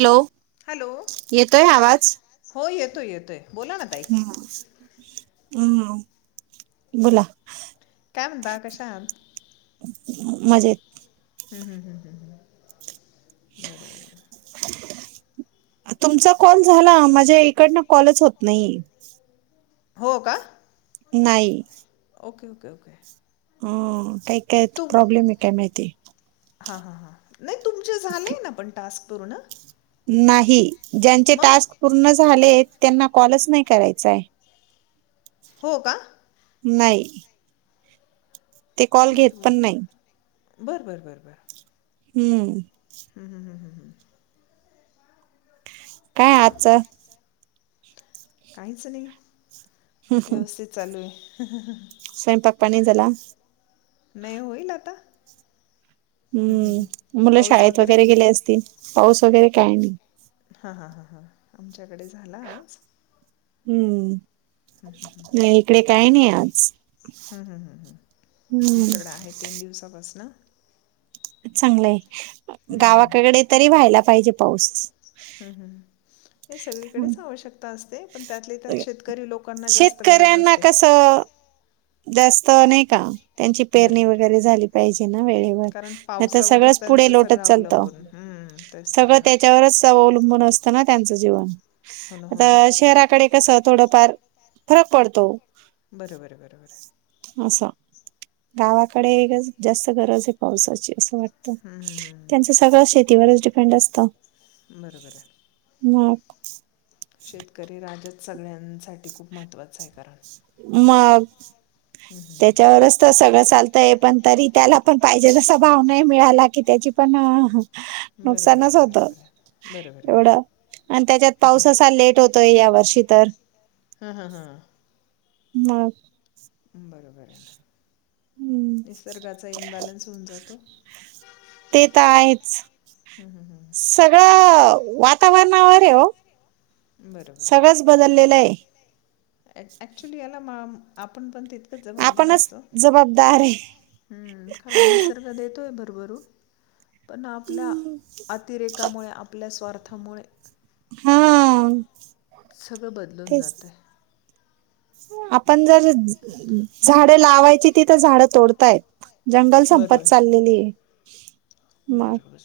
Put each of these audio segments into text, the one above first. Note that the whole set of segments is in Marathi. हॅलो हॅलो येतोय आवाज हो येतोय येतोय बोला ना ताई हम् बोला काय म्हणता कश्या आहात. मजेत. हम्म हम् हम् हम् ह बरोबर. तुमचा कॉल झाला माझे इकडन कॉलच होत नाईये. हो का नाई ओके ओके ओके ह काय काय प्रॉब्लेम आहे काय माहिती. हा हा हां नाही तुमचे झालेय ना पण टास्क पूर्ण. नाही ज्यांचे मग टास्क पूर्ण झाले त्यांना कॉलच नाही करायचाय. हो का नाई. ते कॉल घेत पण नाही बर बर बर बर हम्म हम [unintelligible] काय आजचं काहीच नाही हं, व्यवस्थित चालू आहे हहह स्वयंपाक पाणी झाला मे होईल आता हम्म मुलं शाळेत वगैरे गेले असतील पाऊस वगैरे काय नाही हा हा हा हा आमच्याकडे झाला आज हम्म हम्म, नाही इकडे काय नाही आज हम् हम् हम् हम् हम्म आमच्याकडे आहे तीन दिवसापासन चांगलंय हम्म, हम्म. गावाकडे तरी व्हायला पाहिजे पाऊस हम्म, हम्म. हे सगळीकडेचं आवश्यकता असते पण त्यातले त्यात शेतकरी लोकांना जास्त गरज शेतकऱ्यांना असते कसं जास्त नाही का त्यांची बरं पेरणी बरं वगैरे झाली पाहिजे ना वेळेवर कारण नाही तर पावसावरच सगळंच पुढे त्यांचं लोटत सगळं चालतं अवलंबून हं, तेच तर सगळं ना त्याच्यावरच अवलंबून असत [inaudible] ना त्यांचं जीवन हो ना हो ना आता शहराकडे कस थोडफार फरक पडतो बरोबर बरोबर असं गावाकडे एक जास्त गरज आहे पावसाची असं वाटत हं, हं, हं. त्यांचं सगळं शेतीवरच डिपेंड असत बरं बरं मग शेतकरी राजाच सगळ्यांसाठी खूप महत्त्वाचं आहे कारण मग हं, हं, हं. त्याच्यावरच तर सगळं चालतय पण तरी त्याला पण पाहिजे तसा भाव नाही मिळाला की त्याची पण बरोबर नुकसानच होतं बरोबर बरोबर आहे एवढं आणि त्याच्यात पाऊस असा लेट होतोय या वर्षी तर हम हम हा मग बरोबर हम्म, निसर्गाचा इम्बॅलन्स होऊन जातो ते तर आहेच हं, हं, हं. सगळं वातावरणावर आहे ओ सगळंच बदललेलंय अॅ अऍक्चुली याला मम आपण पण ति तकच जबाबदार आपणच जबाबदार आहे असत खऱ निसर्ग देतोय भर वरुन पण आपल्या अतिरेकामुळे आपल्या स्वार्थामुळे हा सगळं बदलून तेच जातय. आपण जर झाडं लावायची तिथं झाडं तोडतायत. जंगल बरोबर. संपत चाललेलीये मग बरोबर.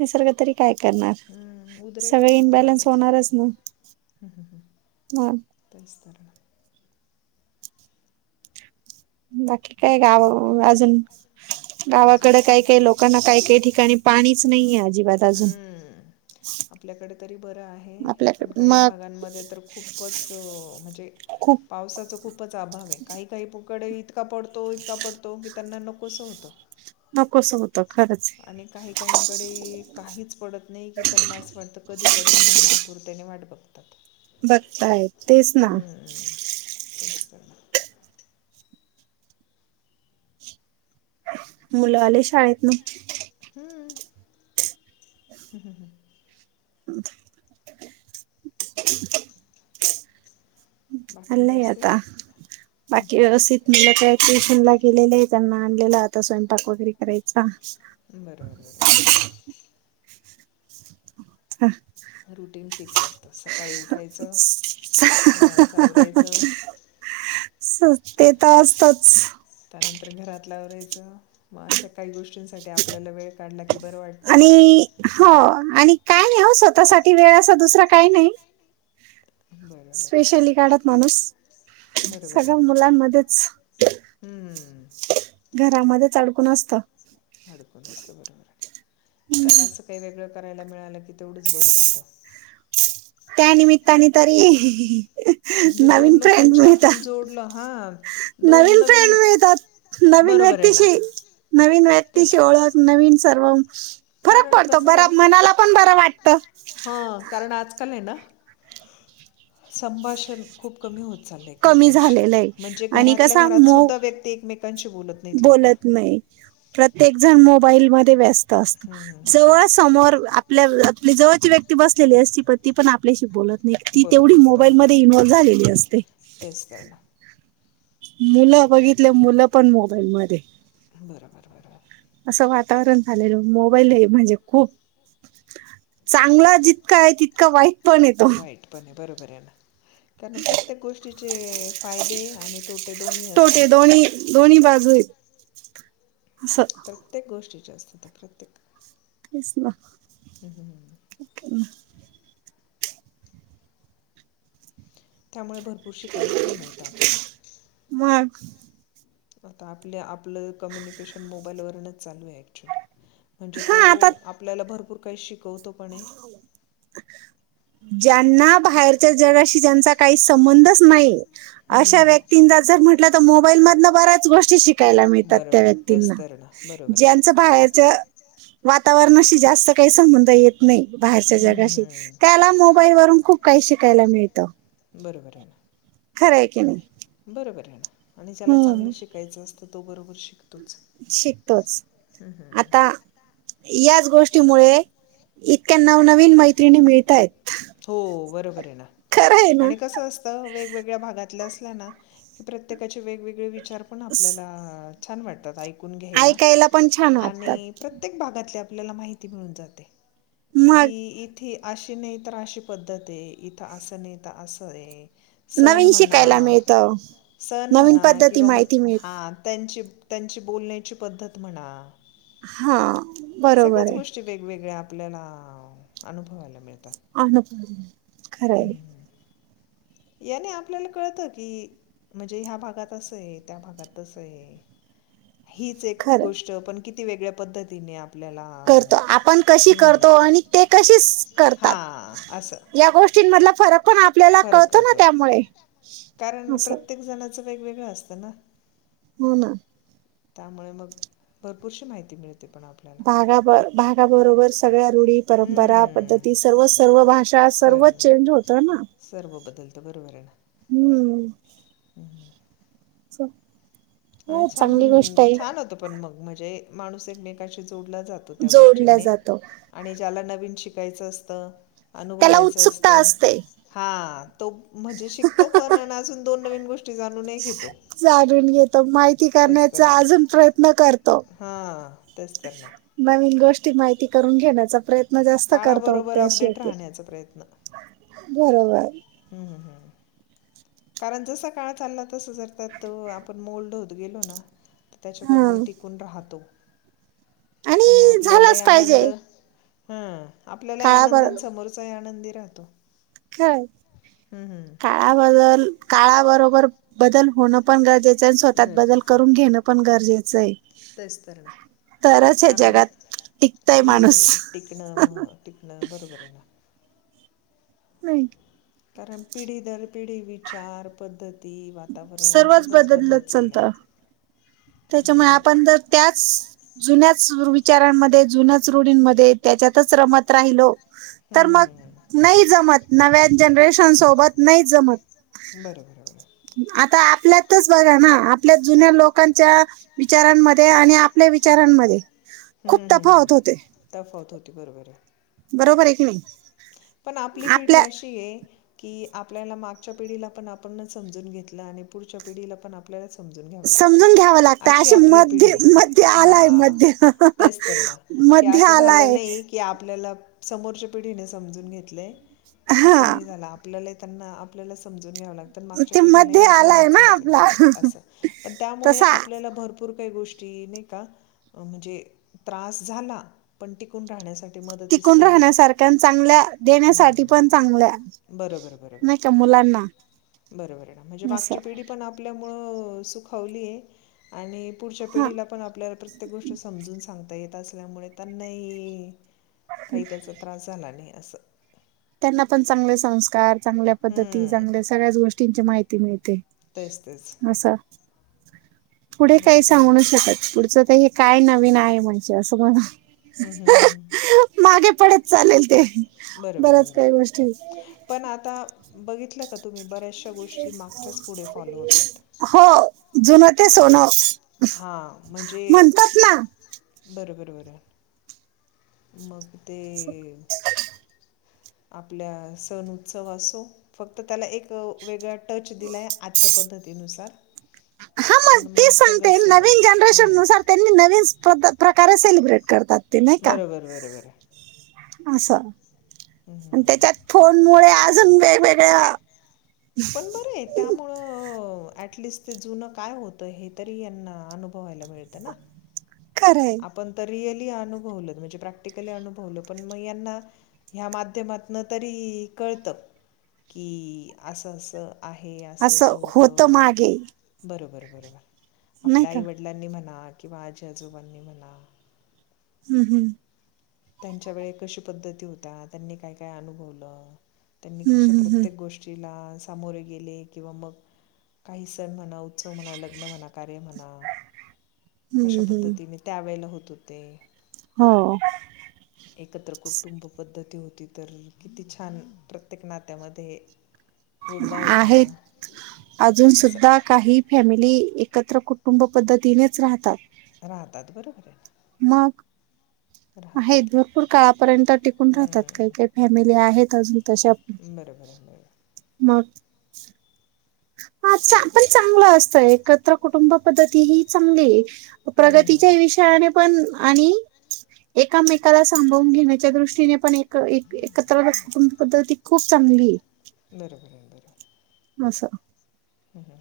निसर्ग तरी काय करणार हम्म, सगळे इन्बॅलन्स होणारच म हम्म हम्म हम्म तेच तर ना बाकी काय गाव अजून [inaudible] गावाकडे काय? काही काही लोकांना काही काही ठिकाणी पाणीच नाहीेए अजिबात अजून हम्म. आपल्याकडे तरी बरं आहे पण आपल्याकडे काही मग भागांमध्ये तर खूपच म्हणजे खूप पावसाचा खूपच अभाव आहे काही काही प कडे इतका पडतो इतका पडतो की त्यांना नकोसं होतो. कसं होत आणि काही काहीं कडे काहीच पडत नाही की त्यांना असं वाटतं कधी पडेल म्हणून आतुरतेने वाट बघतात बघताय. तेच ना हम्म. तेच तर ना. मुलं आले शाळेतनं हं हम् हम् हम् [inaudible] बाकी चालय व्यवस्थित आता बाकी व्यवस्थित मुल काये ट्यूशन ला गेलेले त्यांना आणलेला आता स्वयंपाक वगैरे करायचा. बरोबर बरोबर. [inaudible] रुटीन फिक्स असतं सकाळी उठायचं मुलांच आवरायचं स ते त असतच घरातल आवरायचं म अशा काही गोष् [unintelligible] आपल्याला वेळ काढला की बर वाटत- आणि हो आणि काय नाही हो स्वतःसाठी वेळ असा दुसरा काय नाही. बरोबर आहे स्पेशली काढत माणूस ना. बरोबर आहे सगळ्या ना मुलांमध्येच हम्म. घर यामध्येच अडकून असतं. अडकून असत बरोबर त्यात असं काही वेगळं करायला मिळालं की तेवढंच बरं वाटत. त्यानिमित्तानी तरी म्हणजे दोन नवीन फ्रेंड लोकांशी आपण मिळतात जोडलं हा नवीन फ्रेंड मिळतात. नवीन बरोबर आहे ना व्यक्तीशी नवीन व्यक्तीशी तेच तर ओळख नवीन सर्व फरक कारण पडतो कस बरा झालं मनाला पण बरं वाटतं हा कारण आजकाल ये ना संभाषण खूप कमी होत चालय कमी एकमेकांशी झालेलं आहे म्हणजे आणि घरातल्या कसा घरात मो सुद्धा व्यक्ती एकमेकांशी बोलत नाहीत लवकर बोलत नाही प्रत्येक जण मोबाईल मध्ये व्यस्त असतो हम्म, हम्म, जवळ हम्म. समोर आप आपल्या [unintelligible] आपली जवळची व्यक्ती बसलेली असची प ती पण आपल्याशी बोलत नाही ती बोलत तेवढी नाही मोबाईल बरोबर मध्ये आहे ना. इन्वॉल झालेली असते. तेच करणार मुलं बघितल मुलं पण मोबाईल मध्ये बरोबर बरोबर. असं वातावरण झालेलं मोबाईल हे म्हणजे खूप चांगला जितका आहे तितका वाईट पण ये तो. वाईट पण आहे बरोबर आहे ना कारण प्रत्येक गोष्टीचे फायदे आणि तो तोटे दोन्ही दोन्ही बाजू आहेत [unintelligible] प्रत्येक गोष्टीच्या असत तर प्रत्येक तेच ना हम्म हम हम् त्यामुळे भरपूर शिकायला पण मिळतं आपल्याला मग आता आपलं आपलं कम्युनिकेशन मोबाईल वरूनच चालू आहे ऍक्च्युली म्हणजे तो हा आता आपल्याला भरपूर काही शिक ज्यांना बाहेरच्या जगाशी ज्यांचा संबंधच नाही अश्या हम्म. व्यक्तींना जर म्हटलं तर मोबाईल मदन बऱ्याच गोष्टी शिक यला [unintelligible] मिळतात बरं त्या बरं व्यक्तींना तेच तर ना बरोबर आहे ना ज्यांच बाहेरच वातावरणाशी जास्त काही संबंध येत नाही बाहेरच्या हम्म, हम्म, जगाशी हम्म. त्याला मो ई [unintelligible] वरून खूप काही शिकायला मिळतं बरोबर आहे ना खरं आहे की नाही बरोबर आहे ना आणि ज्याला चांगलं हम्म शिकायचं असतं तो बरोबर शिक शिकतोच हम्म. आता याच गोष्टीमुळे इतक्या नवनवीन मैत्रिणी मिळतायेत हो बरोबर आहे ना आहे ना आणि कस असतं वेगवेगळ्या भागातल्या अस ल्याना प्रत्येकाचे वेगवेगळे विचार पण आपल्याला स- छान वाटतात ऐ कुण घ्यायला ऐकायला पण छान आणि वाटतात प्रत्येक भागातली आपल्याला माहिती मिळून जाते कि मग इथे अशी नाही तर अशी पद्धत आहे इथं असं नाही तर असं आहे सण नवीन म्हणा शिकायला मिळतं सण नवीन म्हणा पद्धती किंवा माहिती मग हा मिळत त्यांची त्यांची बोलण्याची पद्धत म्हणा हा बरोबर सगळ्याच आहे गोष्टी वेगवेगळ्या आपल्याला अनुभवायला मिळत आणि पण ह याने आपल्याला कळतं की म्हणजे ह्या भागांत असंय त्या भागांत तसंय हीच एक खरं गोष्ट पण किती वेगळ्या पद्धतीने आप करतो आपण कशी करतो आणि ते कशी करतात हां असं या गोष्टी मधला फरक पण आपल्याला कळतो ना त्यामुळे कारण असं प्रत्येक जणाचं वेगवेगळं असतं ना हो ना त्यामुळे मग भरपूरशी माहिती मिळते पण आपल्याला भागाब भागाबरोबर सगळ्या रूढी परंपरा हम्म पद्धती सर्व सर्व भाषा सर सर्वच चेंज होतं ना सर्व बदलतं बरोबर हे ना हम्म हम्म च आणि छान छान होतं पण मग म्हणजे माणूस एकमेकांशी सोडला जातो त्या जोडल्या गोष्टींनी जातो आणि ज्याला नवीन शिकायचं असत त्याला अनुभवायचं असत उत्सुकता असते हा तो म्हणजे शिकतो पण आणि अजून दोन नवीन गोष्टी जाणूनही घेतो जाणून घेतो माहिती करण्याचा अजून प्रयत्न करतो हा तेच तर ना नवीन गोष्टी माहिती करून घेण्याचा प्रयत्न जास्त करतो काळाबरोबर अपडेट शेती राहण्याचा बरोबर हम्म हम्म हम् कारण जसा काळ चालला तस जर तो आपण मोल्ड होत गेलो ना तर हा त्याच्याबरोबर टिकून राहतो. त्याने आणि आपल्यालाही झालाच आनंद पाहिजे हं. आपल्यालाही आनंद समोरचाही आनं दी राहतो. काय हं, हं. काळाबदल काळा बरोबर बदल होणं पण गरजेचं आहे. स्वतःत बदल करून घेणं पण गरजेचं आहे. तेचं तर ना तरच हे कारण जगात टिकतय माणूस हम्म टिकणं न टिकणं बरोबर आहे ना. नाही कारण पिढी दर पिढी विचार, पद्धती, वातावरण सर्वच सगळंच बदलत चालत चाललंय. त्यामुळे त्याच्यामुळे मग आपण जर त्याच जुन्याच विचारांमध्ये जुन्याच रुढीनमध्ये त्याच्यातच रमत राहिलो हं, तर हं, हं. मग नाही जमंत. नव्या जनरेशन सोबत नाहीचं जमत. बरोबर आता आपल्यातच बघा ना आपल्या जुन्या लोकां च्या विचारांमध्ये आणि आपल्या विचारांमध्ये खूप हम्म हम्म हम्म तफावत होते तफवत होती बरोबर आहे. बरोबर आहे की नाही. पण आपली आपल्या पिढी अशी आहे. कि आपल्याला मागच्या पिढीला पण आपण समजून घेतलं आणि पुढच्या पिढीला पण आपल्यालाच समजून घ्याव लागतय अशी मध्ये पिढी मध्ये आलाय मध्ये कि असं झालं नाही की आपल्याला, समोरच्या पिढीने समजून घेतलय अस हा नाही झाल आपल्याला त्यांना आपल्याला समजून घ्याव लागत. तर मागच्या ते मध्य पिढी आपल्याला आलाय ना समजून आपला घ्याव अस पण त्यामुळे तसा आपल्याला भरपूर भरपूर काही गोष्टी नाही का म्हणजे त्रास झाला पण टिकून राहण्यासाठी. मदतीस टिकून पण आल्या राहण्यासारख्या चांगल्या देण्यासाठी हम्म. पण चांगलं आहे बरोबर बरोबर नाही का मुलांना बरोबर म्हणजे असं मागची पिढी पण आपल्यामुळं सुखावली आहे आणि पुढच्या हा पिढीला पण आपल्याला प्रत्येक गोष्ट समजून सांगता येत असल्यामुळे त्यांनाही काही त्याचा त्रास झाला नाही असं. त्यांना पण चांगले संस्कार चांगल्या पद्धती हं. चांगल्या सगळ्याच गोष्टींची माहिती मिळते. तेच तेच असं पुढे काही भरपूर सांगू नाही शकत पुढचं तर हे काय नवीन आहे म्हणजे असं म्हणा. रिकाम पुढेच चालेल ते, बरोबर त्याच बरोबर. काही गोष्टी पण आता बघितलं का तुम्ही बऱ्याचशा गोष्टी मागच्याच पुढे फॉलो होत आहेत. हो जुन ते सोनं हा म्हणजे म्हणतात ना बरोबर बरं. मग ते आपल्या सण उत्सव असो फक्त त्याला एक वेगळ्या टच दिलाय आजच्या पद्धतीनुसार हा पण मग तेच सगळं सांगते. सण नवीन जनरेशन हं. नुसार त्यांनी नवीन पद्ध त, प्रकारे सेलिब्रेट करतात. ते नाही का बरोबर बरोबर असं हं, हं, आणि हं. त्याच्यात फोन मुळे अजून वेगवेगळ्या पण बर आहे त्यामुळं अटलिस्ट ते जुनं काय होतं हे तरी यांना अनुभवायला मिळत ना. खरंय आपण तर रियल ते अनुभवल म्हणजे प्रक्रिटिकली अनुभवलपण म यांना ह्या माध्यमातन तरी कळतं की असं असं आहे असं असं होतं बरोबर बरोबर. नाही आपल्या का आई वडिलांनी म्हणा किंवा आजी आजोबांनी म्हणा. हम्म हम्म. त्यांच्या वेळे कशी पद्धती होता त्यांनी काय काय अनुभवलं? त्यांनी हम्म, कशा हम्म, हम्म, प्रत्येक गोष्टीला सामोरे गेले किंवा मग काही सण म्हणाव सण म्हणा, उत्सव म्हणा, लग्न म्हणा, कार्य म्हणा, कशा हम्म, हम्म. पद्धतीने त्या वेळेला होत? तोते. हो. ती तर किती छान प्रत्येक नात्यामध्ये गोडवा होता. आहेत अजून असं सुद्धा काही फॅमिली एकत्र कुटुंब पद्धतीनेच राहतात. पाहतात बर. मग? आहेत भरपूर काळापर्यंत टिकून राहतात काही हं. काही फॅमिली आहेत. तश आप बरोबर आहे, बरोबर. मग हा आता आपण चांगलं असतं एकत्र कुटुंब पद्धती ही चांगली आहे. हं, हं, प्रगतीच्या हं. विषयाने पण आणि एकामेकाला सांभावून घेण्याच्या दृष्टीने पण एक एकत्र कुटुंब पद्धती खूप चांगली आहे. बरोबर बरोबर. असं.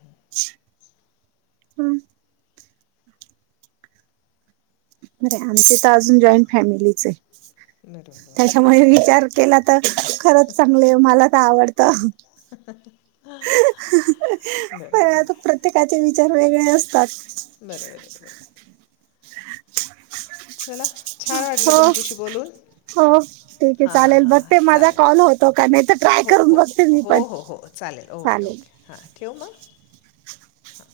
[inaudible] हम्म. बर आमचे तर अजून जॉईंट फॅमिलीच आहे. नाही. त्याच्यामुळे विचार केला तर खरंच चांगलंय मला तर आवडतं. बरोबर बरोबर पण आता बरोबर प्रत्येकाचे विचार वेगळे असतात. बरोबर बरोबर हे. चला छान वाटलं हो तुमच्याशी बोलून हो ठीकये हां हां चालेल हां बघ ते माझा चालेल कॉल होतो का नाही तर ट्राय हो करून हो बघते मी हो पण. हो हो चालेल ओके ओके हां ठेवू मग हां